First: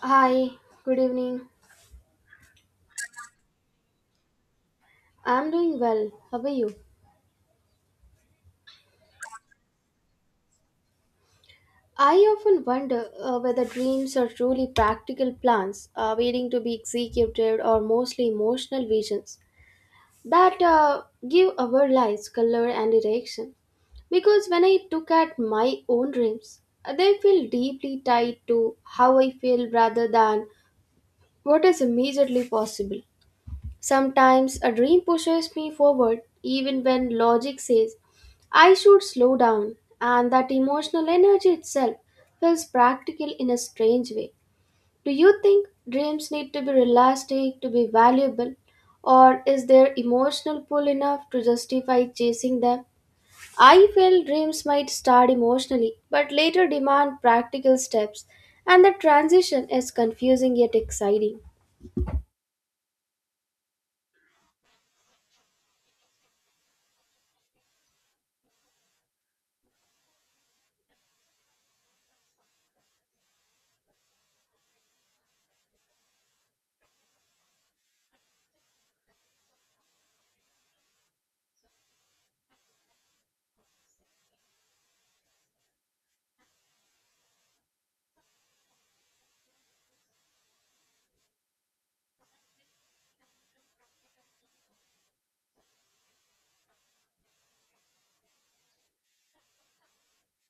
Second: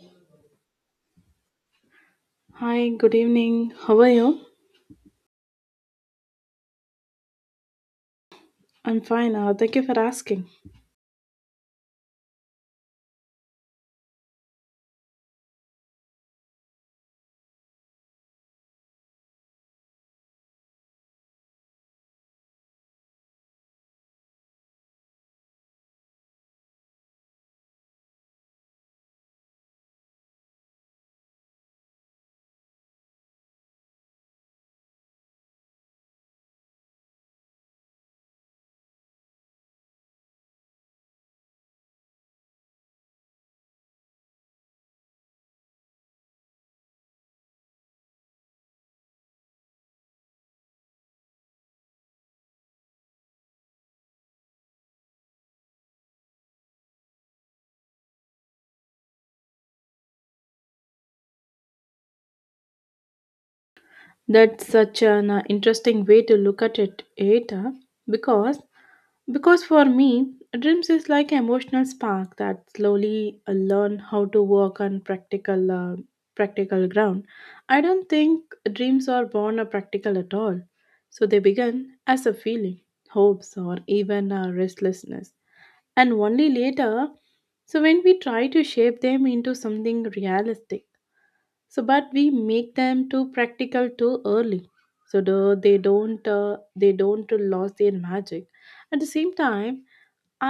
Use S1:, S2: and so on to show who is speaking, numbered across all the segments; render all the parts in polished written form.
S1: Hi, good evening.
S2: Hi, good evening. How are you?
S1: I'm doing well. How are you?
S2: I'm fine. Thank you for asking.
S1: I often wonder whether dreams are truly practical plans waiting to be executed or mostly emotional visions that give our lives color and direction. Because when I look at my own dreams, they feel deeply tied to how I feel rather than what is immediately possible. Sometimes a dream pushes me forward even when logic says I should slow down, and that emotional energy itself feels practical in a strange way. Do you think dreams need to be realistic to be valuable, or is their emotional pull enough to justify chasing them? I feel dreams might start emotionally but later demand practical steps, and the transition is confusing yet exciting.
S2: That's such an interesting way to look at it, because because for me, dreams is like emotional spark that slowly learn how to work on practical ground. I don't think dreams are born a practical at all. So they begin as a feeling, hopes, or even restlessness and only later so when we try to shape them into something realistic so but we make them too practical too early so they don't lose their magic at the same time.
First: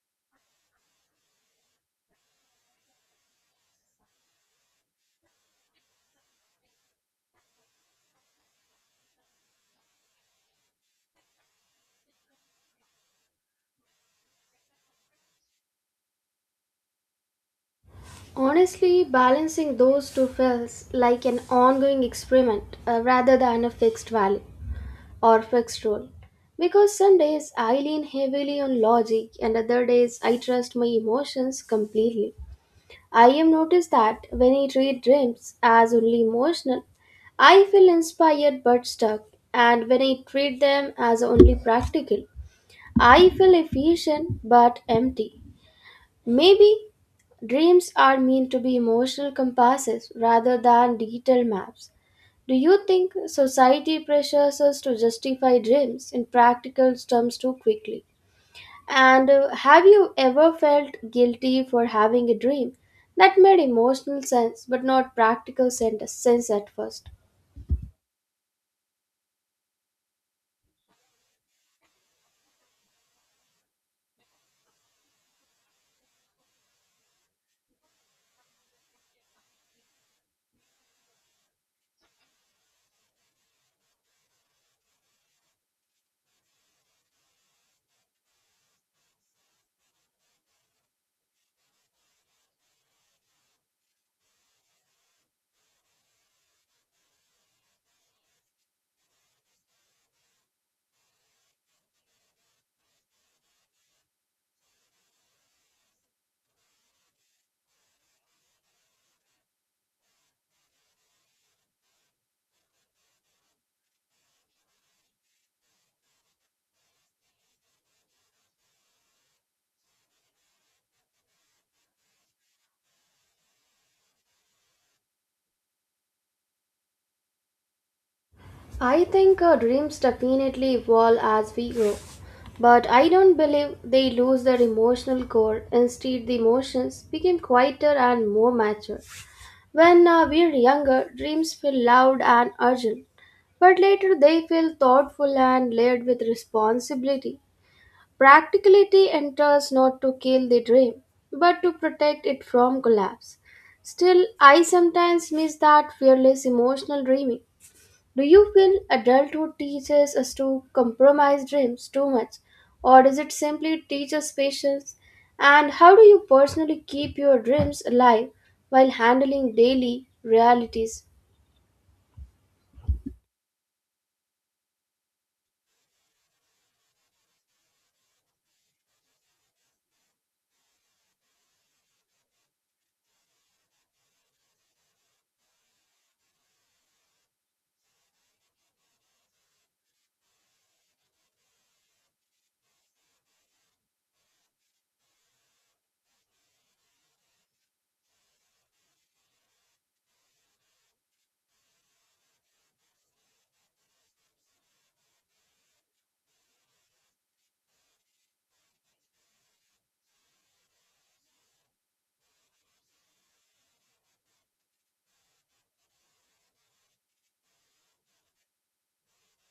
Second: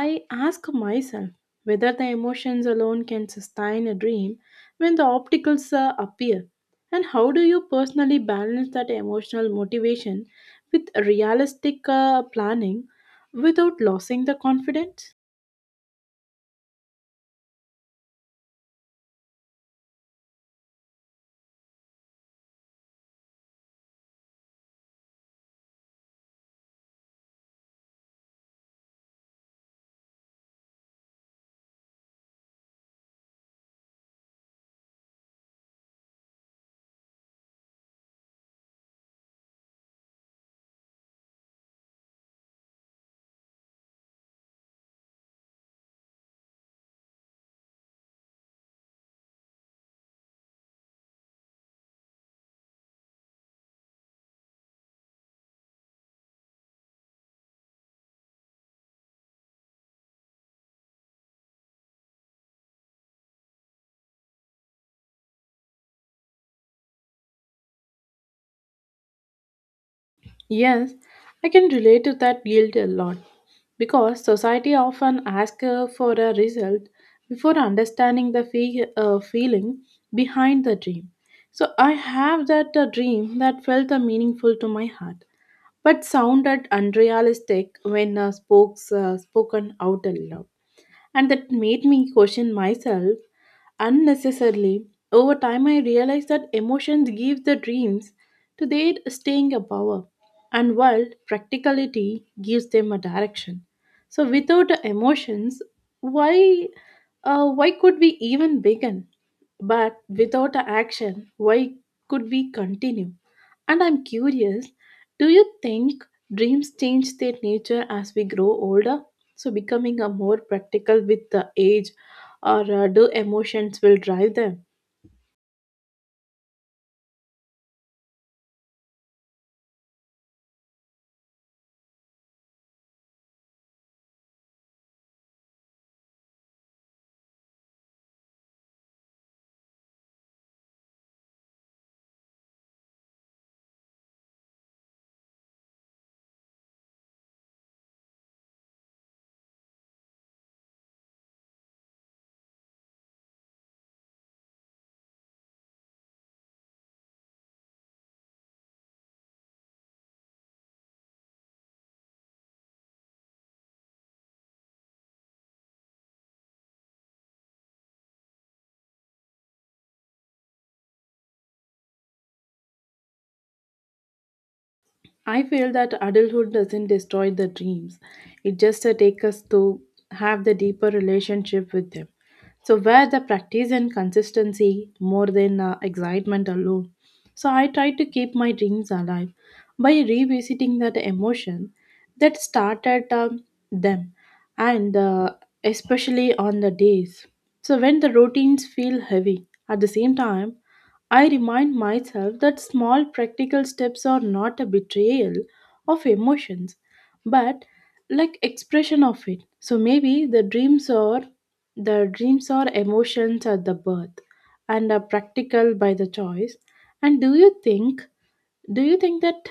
S2: I ask myself whether the emotions alone can sustain a dream when the opticals appear, and how do you personally balance that emotional motivation with realistic planning without losing the confidence?
S1: Honestly, balancing those two feels like an ongoing experiment rather than a fixed value or fixed rule. Because some days I lean heavily on logic and other days I trust my emotions completely. I have noticed that when I treat dreams as only emotional, I feel inspired but stuck, and when I treat them as only practical, I feel efficient but empty. Maybe dreams are meant to be emotional compasses rather than detailed maps. Do you think society pressures us to justify dreams in practical terms too quickly? And have you ever felt guilty for having a dream that made emotional sense but not practical sense at first?
S2: Yes, I can relate to that guilt a lot because society often asks for a result before understanding the feeling behind the dream. So I have that dream that felt meaningful to my heart but sounded unrealistic when spoken out aloud. And that made me question myself unnecessarily. Over time, I realized that emotions give the dreams to their staying a power, and while practicality gives them a direction. So, without emotions, why why could we even begin? But without action, why could we continue? And I'm curious, do you think dreams change their nature as we grow older? So becoming a more practical with the age, or do emotions will drive them?
S1: I think our dreams definitely evolve as we grow, but I don't believe they lose their emotional core. Instead, the emotions became quieter and more mature. When we're younger, dreams feel loud and urgent, but later they feel thoughtful and layered with responsibility. Practicality enters not to kill the dream, but to protect it from collapse. Still, I sometimes miss that fearless emotional dreaming. Do you feel adulthood teaches us to compromise dreams too much, or does it simply teach us patience? And how do you personally keep your dreams alive while handling daily realities?
S2: I feel that adulthood doesn't destroy the dreams. It just takes us to have the deeper relationship with them. So where the practice and consistency more than excitement alone. So I try to keep my dreams alive by revisiting that emotion that started them, and especially on the days. So when the routines feel heavy, at the same time, I remind myself that small practical steps are not a betrayal of emotions, but like expression of it. So maybe the dreams are emotions at the birth and are practical by the choice. And do you think that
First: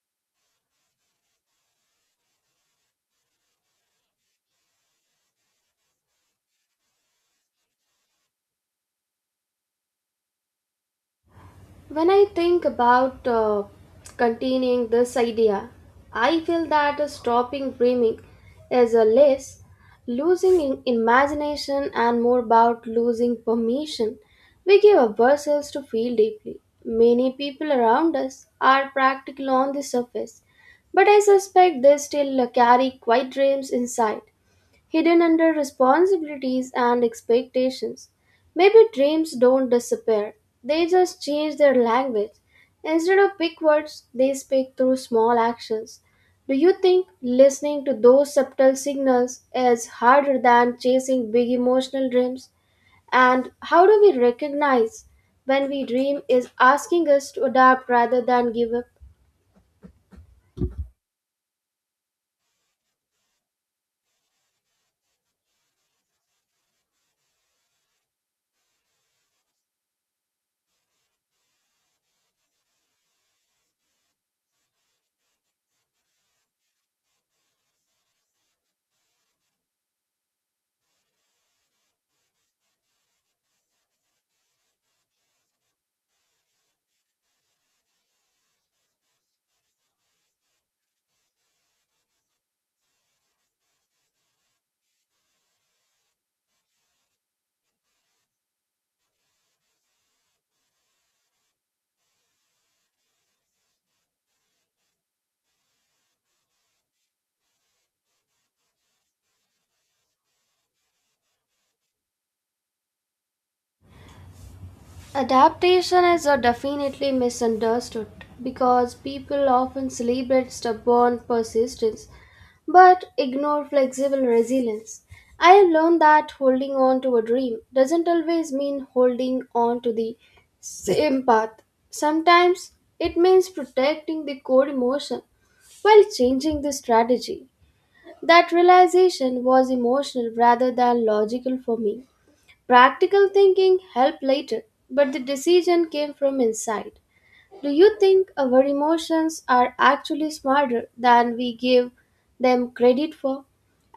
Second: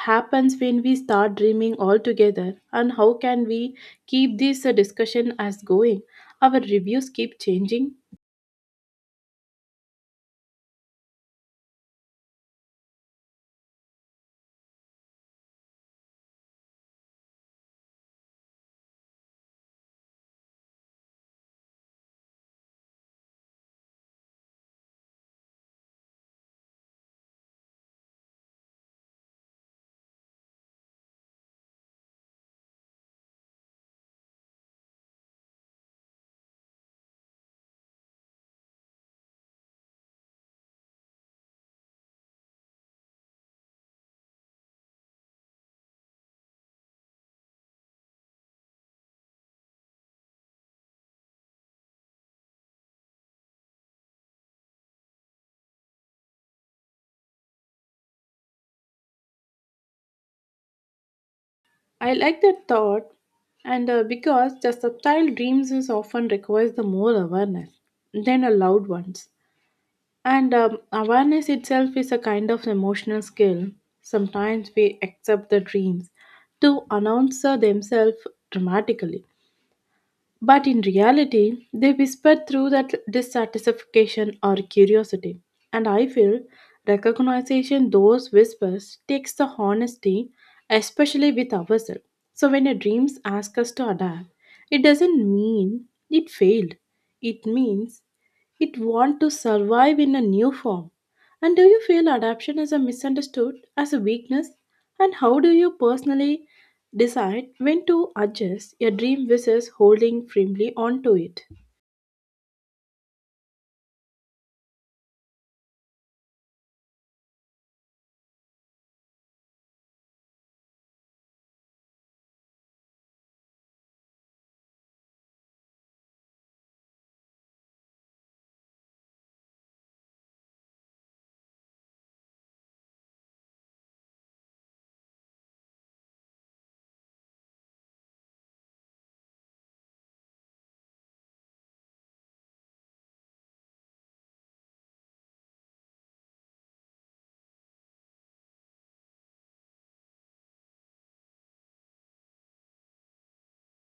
S2: happens when we start dreaming all together, and how can we keep this discussion as going? Our reviews keep changing.
S1: When I think about containing this idea, I feel that stopping dreaming is a less losing in imagination and more about losing permission we give ourselves to feel deeply. Many people around us are practical on the surface, but I suspect they still carry quiet dreams inside, hidden under responsibilities and expectations. Maybe dreams don't disappear, they just change their language. Instead of big words, they speak through small actions. Do you think listening to those subtle signals is harder than chasing big emotional dreams? And how do we recognize when we dream is asking us to adapt rather than give up?
S2: I like that thought, and because the subtle dreams is often requires the more awareness than the loud ones, and awareness itself is a kind of emotional skill. Sometimes we accept the dreams to announce themselves dramatically, but in reality, they whisper through that dissatisfaction or curiosity. And I feel recognition those whispers takes the honesty, especially with ourselves. So when your dreams ask us to adapt, it doesn't mean it failed. It means it wants to survive in a new form. And do you feel adaptation is a misunderstood as a weakness? And how do you personally decide when to adjust your dream versus holding firmly onto it?
S1: Adaptation is a definitely misunderstood because people often celebrate stubborn persistence but ignore flexible resilience. I have learned that holding on to a dream doesn't always mean holding on to the same path. Sometimes it means protecting the core emotion while changing the strategy. That realization was emotional rather than logical for me. Practical thinking helped later, but the decision came from inside. Do you think our emotions are actually smarter than we give them credit for?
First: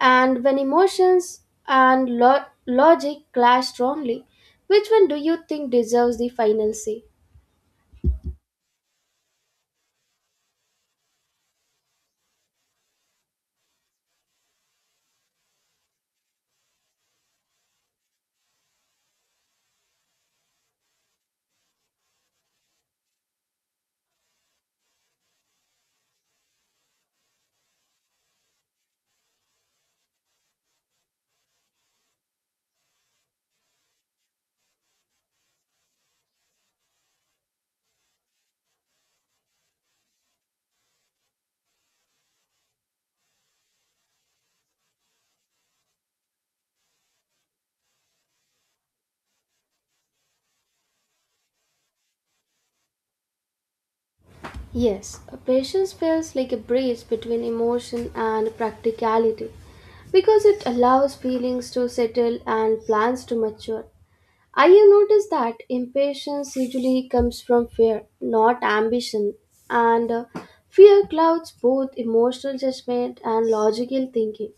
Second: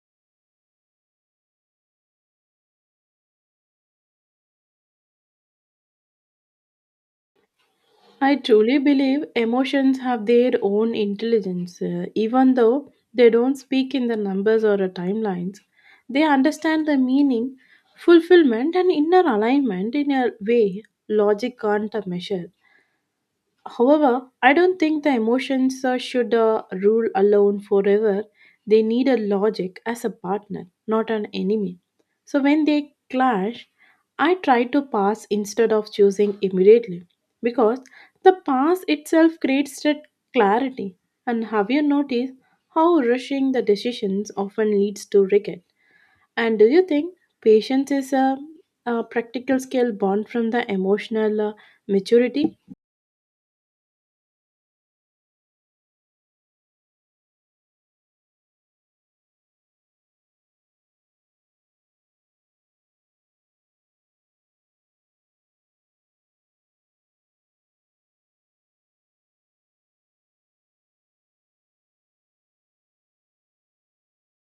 S1: And when emotions and logic clash strongly, which one do you think deserves the final say?
S2: I truly believe emotions have their own intelligence, even though they don't speak in the numbers or timelines. They understand the meaning, fulfillment, and inner alignment in a way logic can't measure. However, I don't think the emotions should rule alone forever. They need a logic as a partner, not an enemy. So when they clash, I try to pass instead of choosing immediately because the pass itself creates that clarity. And have you noticed how rushing the decisions often leads to regret? And do you think patience is a practical skill born from the emotional maturity?
S1: Yes, a patience feels like a bridge between emotion and practicality because it allows feelings to settle and plans to mature. I have noticed that impatience usually comes from fear, not ambition, and fear clouds both emotional judgment and logical thinking.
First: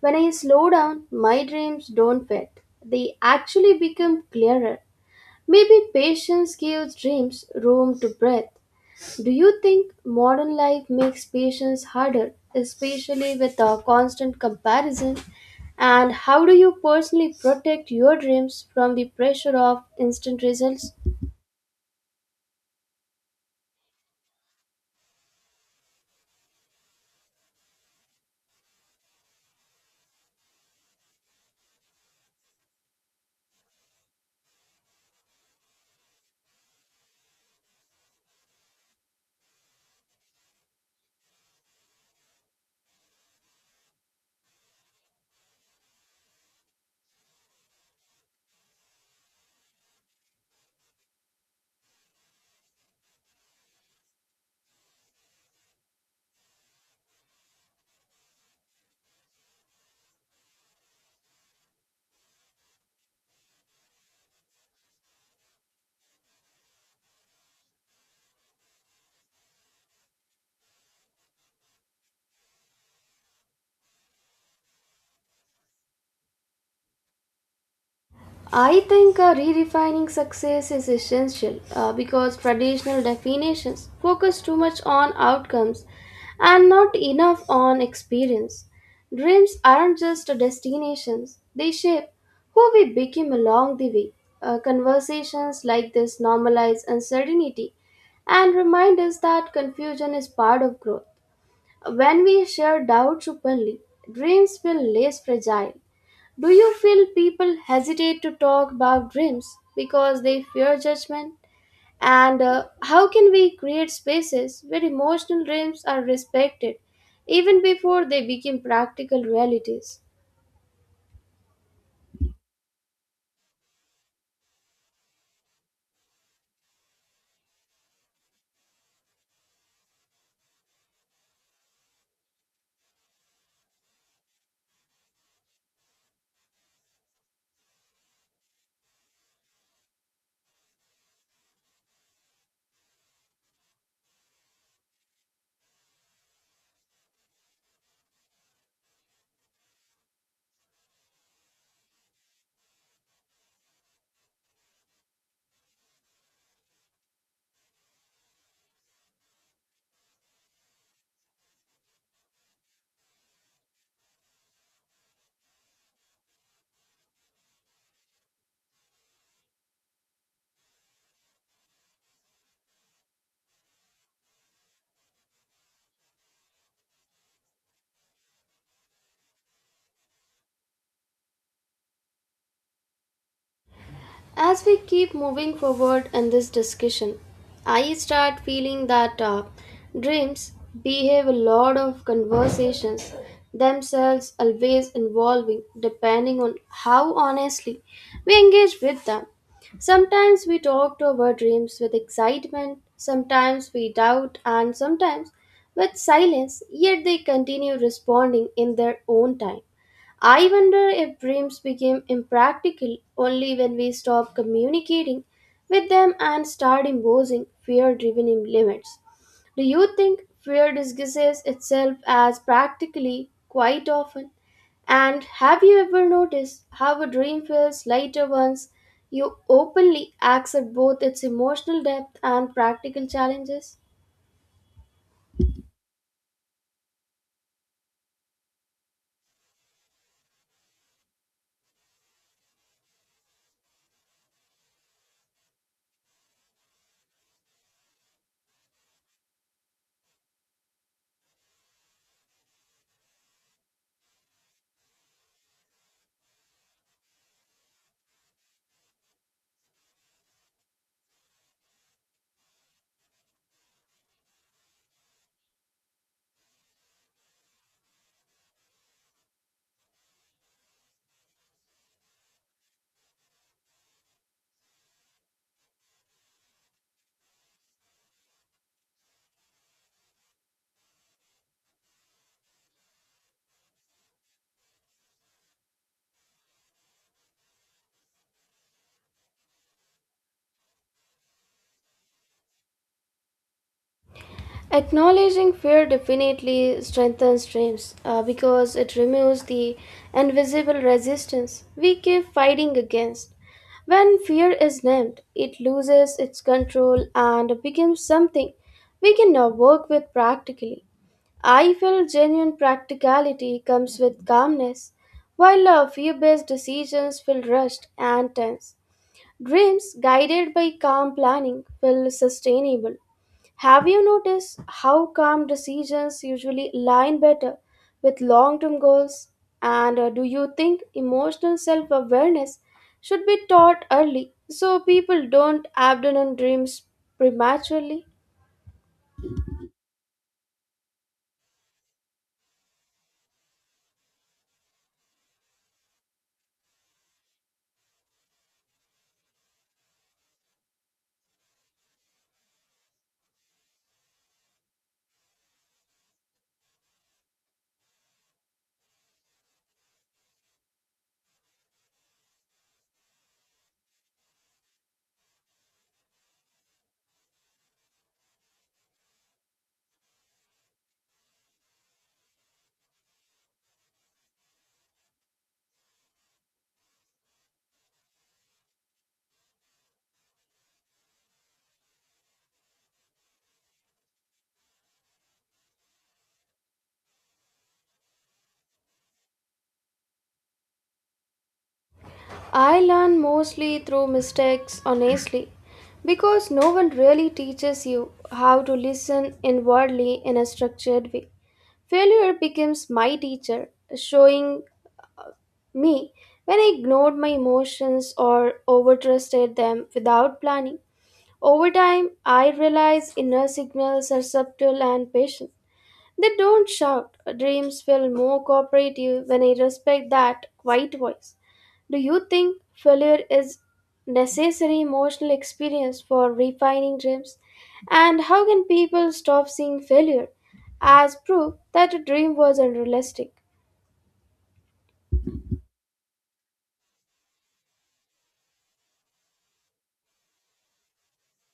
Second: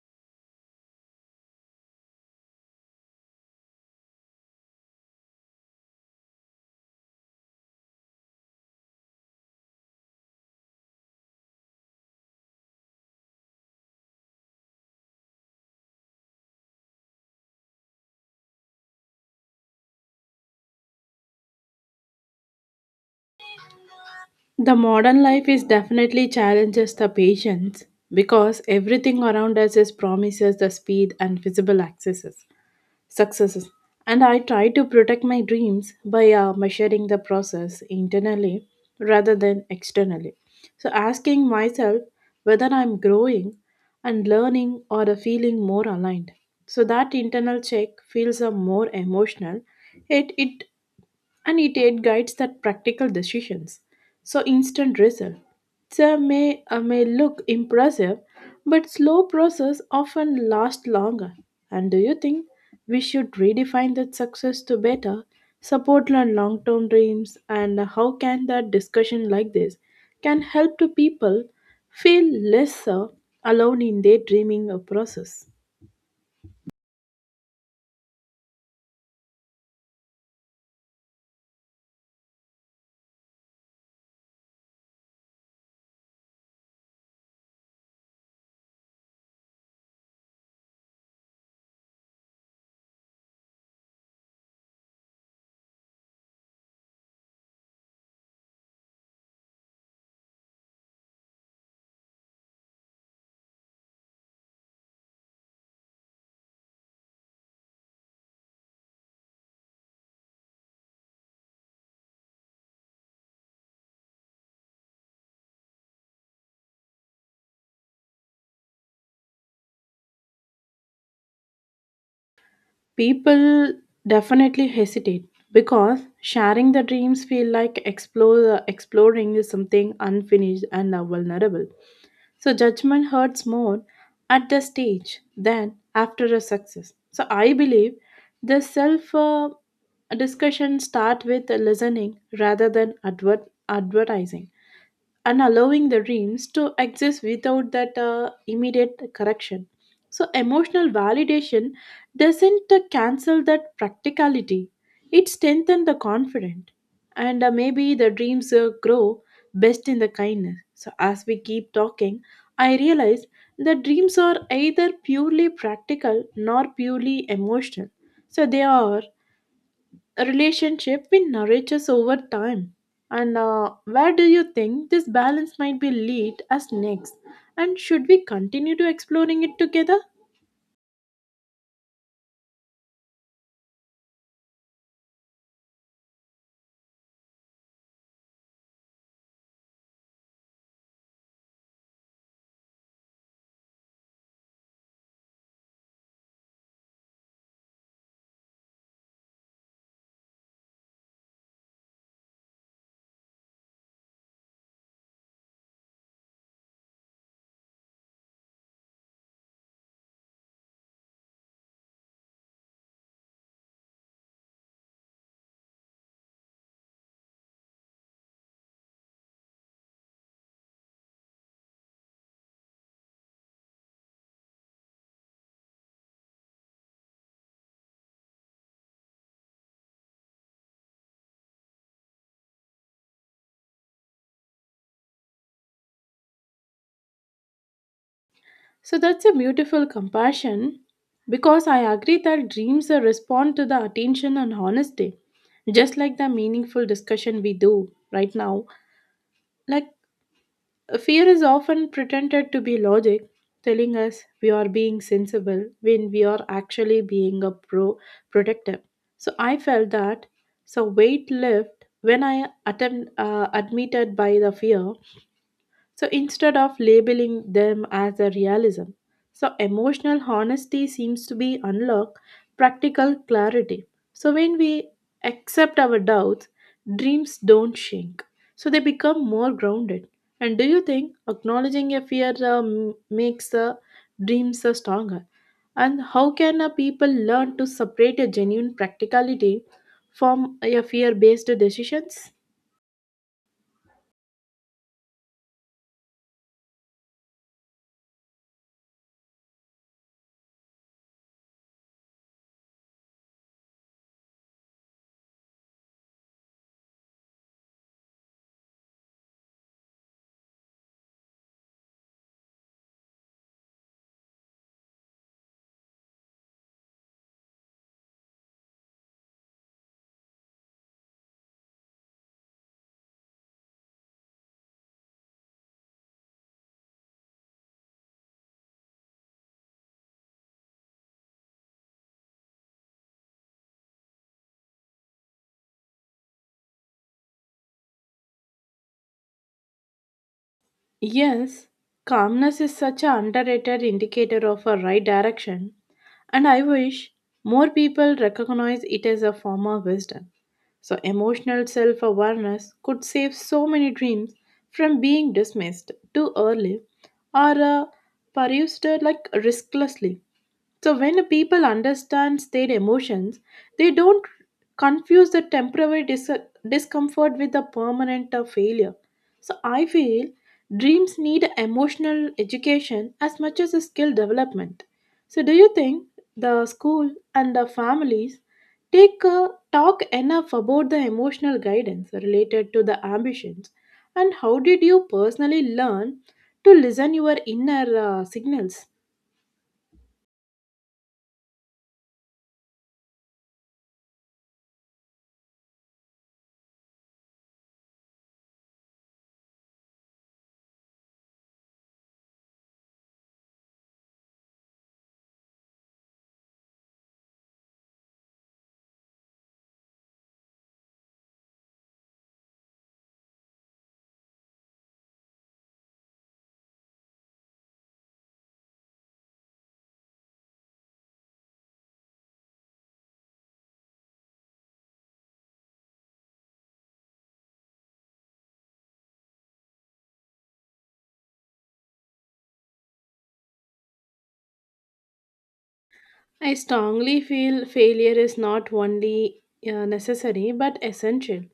S1: When I slow down, my dreams don't fade, they actually become clearer. Maybe patience gives dreams room to breathe. Do you think modern life makes patience harder, especially with a constant comparison? And how do you personally protect your dreams from the pressure of instant results?
S2: The modern life is definitely challenges the patience because everything around us is promises the speed and visible successes. And I try to protect my dreams by measuring the process internally rather than externally. So asking myself whether I'm growing and learning, or feeling more aligned. So that internal check feels more emotional. It and it aid guides that practical decisions. So instant result. They may look impressive, but slow process often last longer. And do you think we should redefine that success to better support and long-term dreams, and how can that discussion like this can help to people feel less alone in their dreaming process?
S1: I think redefining success is essential because traditional definitions focus too much on outcomes and not enough on experience. Dreams aren't just destinations, they shape who we become along the way. Conversations like this normalize uncertainty and remind us that confusion is part of growth. When we share doubts openly, dreams feel less fragile. Do you feel people hesitate to talk about dreams because they fear judgment? And how can we create spaces where emotional dreams are respected even before they become practical realities?
S2: People definitely hesitate because sharing the dreams feel like exploring is something unfinished and vulnerable, so judgment hurts more at the stage than after a success. So I believe the self discussion start with listening rather than advertising, and allowing the dreams to exist without that immediate correction. So, emotional validation doesn't cancel that practicality, it strengthens the confidence. And maybe the dreams grow best in the kindness. So, as we keep talking, I realize that dreams are either purely practical nor purely emotional. So, they are a relationship with nourishes over time, and where do you think this balance might be lead us next, and should we continue to exploring it together?
S1: As we keep moving forward in this discussion, I start feeling that dreams behave a lot of conversations themselves, always involving depending on how honestly we engage with them. Sometimes we talk to our dreams with excitement, sometimes we doubt, and sometimes with silence, yet they continue responding in their own time. I wonder if dreams became impractical only when we stop communicating with them and start imposing fear driven limits. Do you think fear disguises itself as practically quite often? And have you ever noticed how a dream feels lighter once you openly accept both its emotional depth and practical challenges?
S2: So that's a beautiful compassion because I agree that dreams are respond to the attention and honesty, just like the meaningful discussion we do right now. Like, fear is often pretended to be logic, telling us we are being sensible when we are actually being a protective. So I felt that. So weight lift when I admitted by the fear. So instead of labeling them as a realism, so emotional honesty seems to be unlock practical clarity. So when we accept our doubts, dreams don't shrink. So they become more grounded. And do you think acknowledging a fear makes dreams stronger? And how can people learn to separate a genuine practicality from a fear-based decisions?
S1: Acknowledging fear definitely strengthens dreams because it removes the invisible resistance we keep fighting against. When fear is named, it loses its control and becomes something we can now work with practically. I feel genuine practicality comes with calmness, while fear based decisions feel rushed and tense. Dreams guided by calm planning feel sustainable. Have you noticed how calm decisions usually align better with long term goals? And do you think emotional self awareness should be taught early so people don't abandon dreams prematurely?
S2: Yes, calmness is such an underrated indicator of a right direction, and I wish more people recognize it as a form of wisdom. So, emotional self awareness could save so many dreams from being dismissed too early or pursued like risklessly. So when a people understands their emotions, they don't confuse the temporary discomfort with the permanent failure. So I feel dreams need emotional education as much as a skill development. So do you think the school and the families take talk enough about the emotional guidance related to the ambitions, and how did you personally learn to listen your inner signals?
S1: I learn mostly through mistakes, honestly, because no one really teaches you how to listen inwardly in a structured way. Failure becomes my teacher, showing me, when I ignored my emotions or overtrusted them without planning. Over time, I realized inner signals are subtle and patient. They don't shout. Dreams feel more cooperative when I respect that quiet voice. Do you think failure is necessary emotional experience for refining dreams? And how can people stop seeing failure as proof that a dream was unrealistic?
S2: I strongly feel failure is not only necessary but essential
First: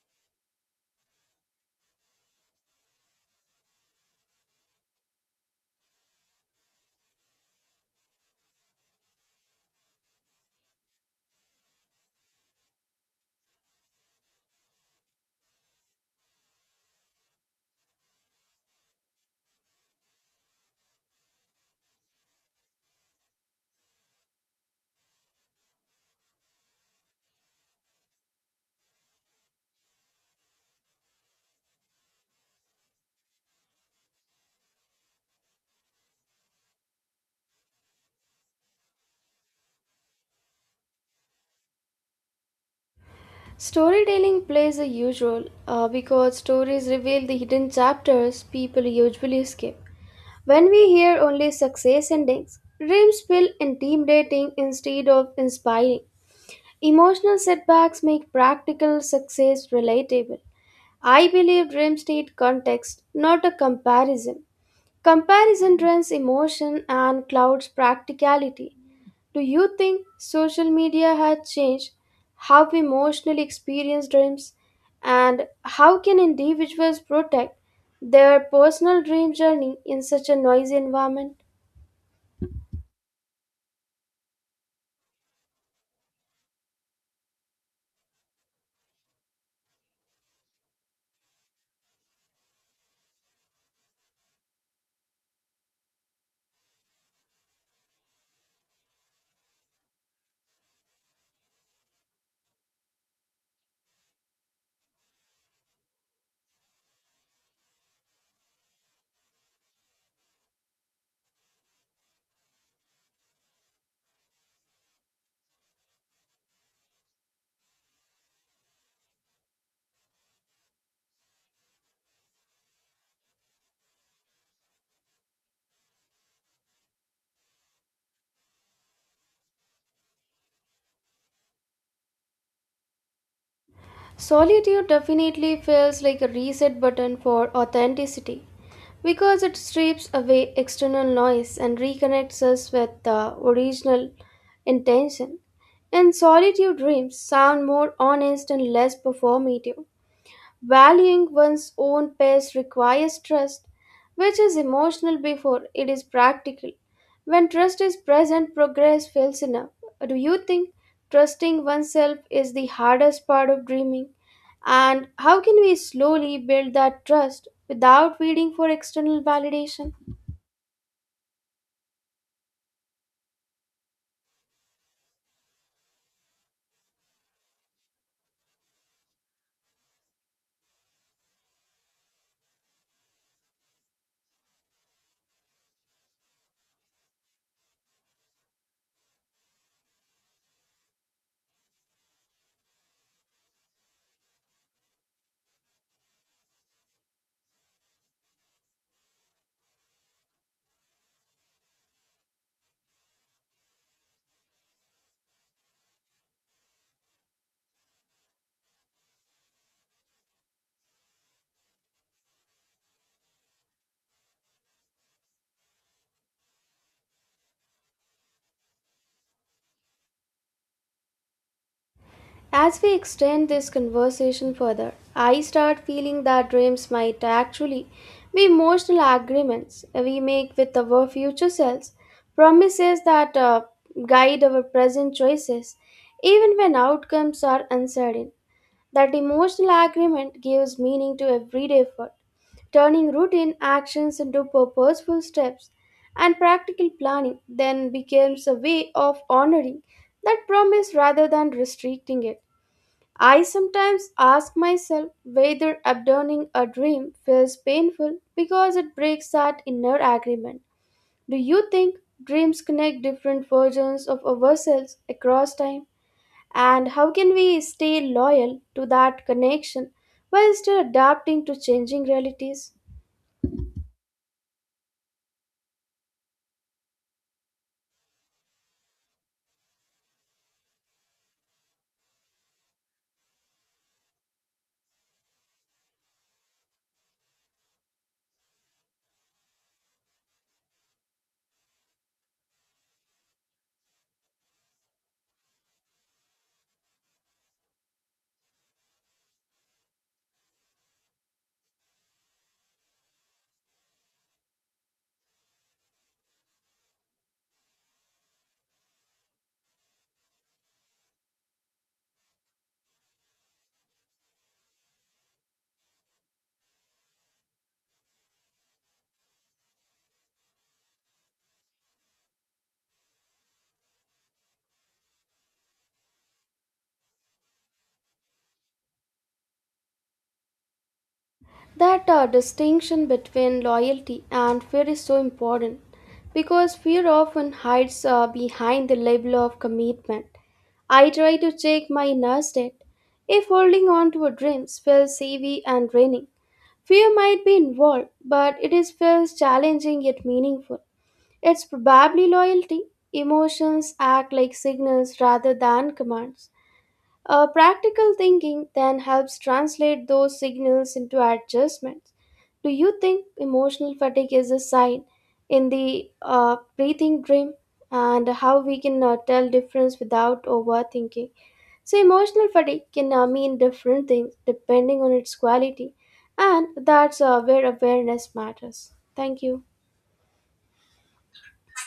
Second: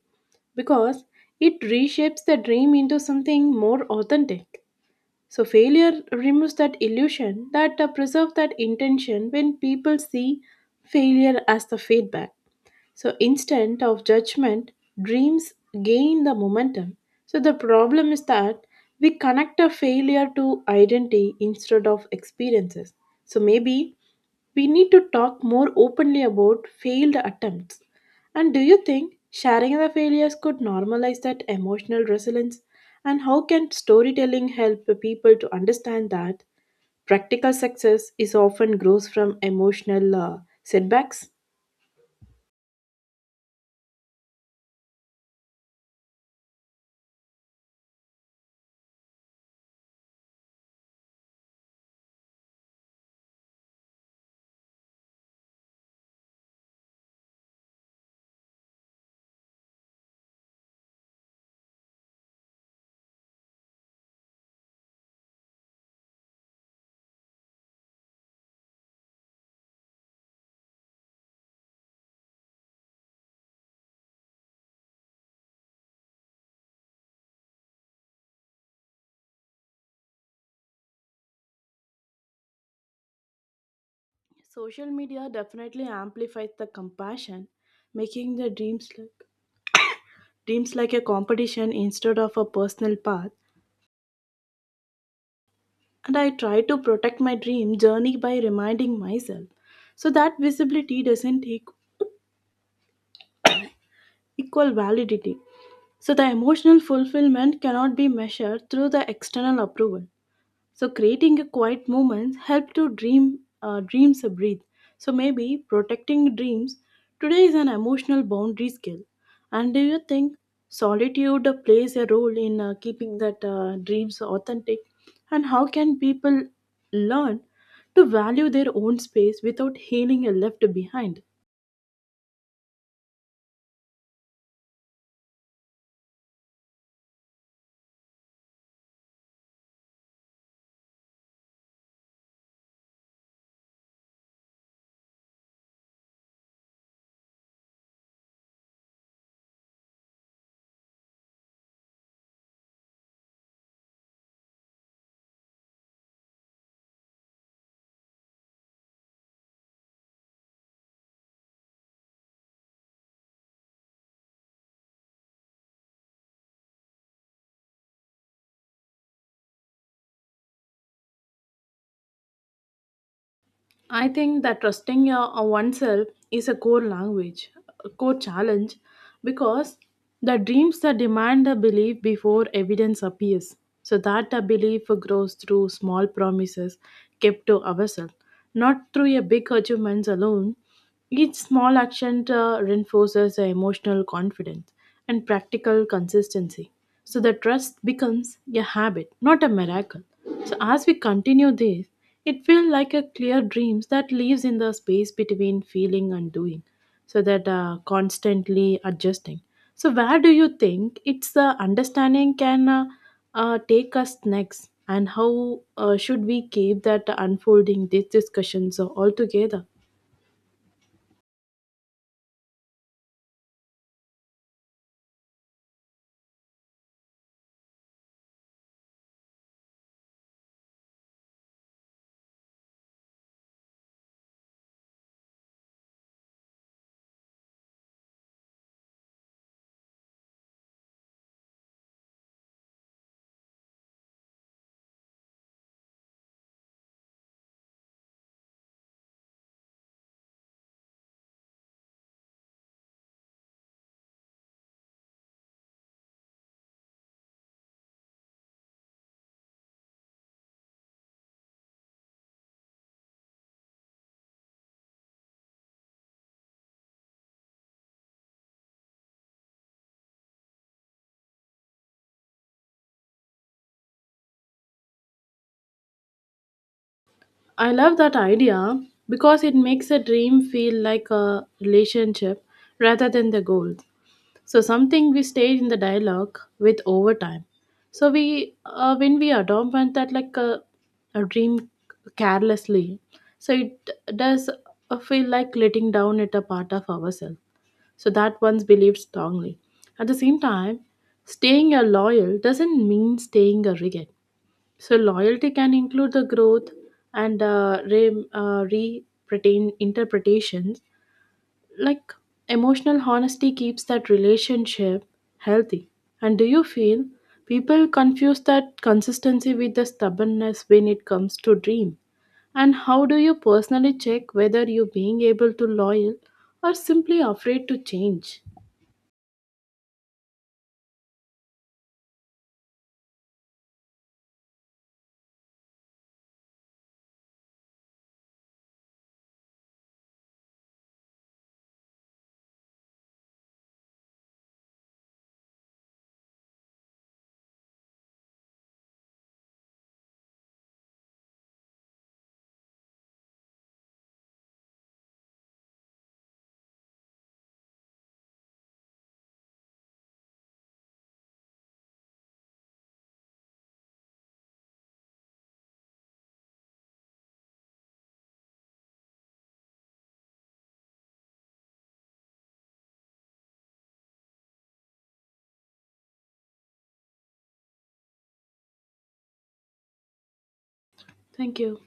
S2: because it reshapes the dream into something more authentic. So, failure removes that illusion that preserves that intention when people see failure as the feedback. So, instead of judgment, dreams gain the momentum. So, the problem is that we connect a failure to identity instead of experiences. So, maybe we need to talk more openly about failed attempts. And do you think sharing the failures could normalize that emotional resilience? And how can storytelling help the people to understand that practical success is often grows from emotional setbacks?
S1: Storytelling plays a huge role because stories reveal the hidden chapters people usually skip. When we hear only success endings, dreams feel intimidating instead of inspiring. Emotional setbacks make practical success relatable. I believe dreams need context, not a comparison. Comparison drains emotion and clouds practicality. Do you think social media has changed how we emotionally experience dreams, and how can individuals protect their personal dream journey in such a noisy environment?
S2: Social media definitely amplifies the compassion, making the dreams look dreams like a competition instead of a personal path. And I try to protect my dream journey by reminding myself so that visibility doesn't take equal validity. So the emotional fulfillment cannot be measured through the external approval. So creating a quiet moments help to dreams breathe. So maybe protecting dreams today is an emotional boundary skill. And do you think solitude plays a role in keeping that dreams authentic? And how can people learn to value their own space without feeling left behind?
S1: Solitude definitely feels like a reset button for authenticity because it strips away external noise and reconnects us with the original intention. In solitude, dreams sound more honest and less performative. Valuing one's own pace requires trust, which is emotional before it is practical. When trust is present, progress feels enough. Do you think trusting oneself is the hardest part of dreaming? And how can we slowly build that trust without waiting for external validation?
S2: I think that trusting oneself is a core challenge, because the dreams that demand a belief before evidence appears, so that the belief grows through small promises kept to ourselves, not through a big achievements alone. Each small action reinforces the emotional confidence and practical consistency. So the trust becomes a habit, not a miracle. So as we continue this, it feels like a clear dreams that lives in the space between feeling and doing, so that constantly adjusting. So where do you think it's the understanding can take us next, and how should we keep that unfolding these discussions all together?
S1: As we extend this conversation further, I start feeling that dreams might actually be emotional agreements we make with our future selves, promises that guide our present choices even when outcomes are uncertain. That emotional agreement gives meaning to everyday effort, turning routine actions into purposeful steps, and practical planning then becomes a way of honoring that promise rather than restricting it. I sometimes ask myself whether abandoning a dream feels painful because it breaks that inner agreement. Do you think dreams connect different versions of ourselves across time? And how can we stay loyal to that connection while still adapting to changing realities?
S2: I love that idea because it makes a dream feel like a relationship rather than the goal. So something we stay in the dialogue with over time. So we when we adopt one that like a dream carelessly, so it does feel like letting down it a part of ourselves. So that one's believed strongly. At the same time, staying a loyal doesn't mean staying a rigid. So loyalty can include the growth and re-pretain interpretations. Like emotional honesty keeps that relationship healthy. And do you feel people confuse that consistency with the stubbornness when it comes to dream? And how do you personally check whether you being able to loyal or simply afraid to change?
S1: That distinction between loyalty and fear is so important because fear often hides behind the label of commitment. I try to check my Nasdaq. If holding on to dreams feels heavy and draining, fear might be involved, but it is feels challenging yet meaningful. It's probably loyalty. Emotions act like signals rather than commands. Practical thinking then helps translate those signals into adjustments. Do you think emotional fatigue is a sign in the breathing dream, and how we can tell difference without overthinking? So emotional fatigue can mean different things depending on its quality, and that's where awareness matters. Thank you.
S2: Thank you.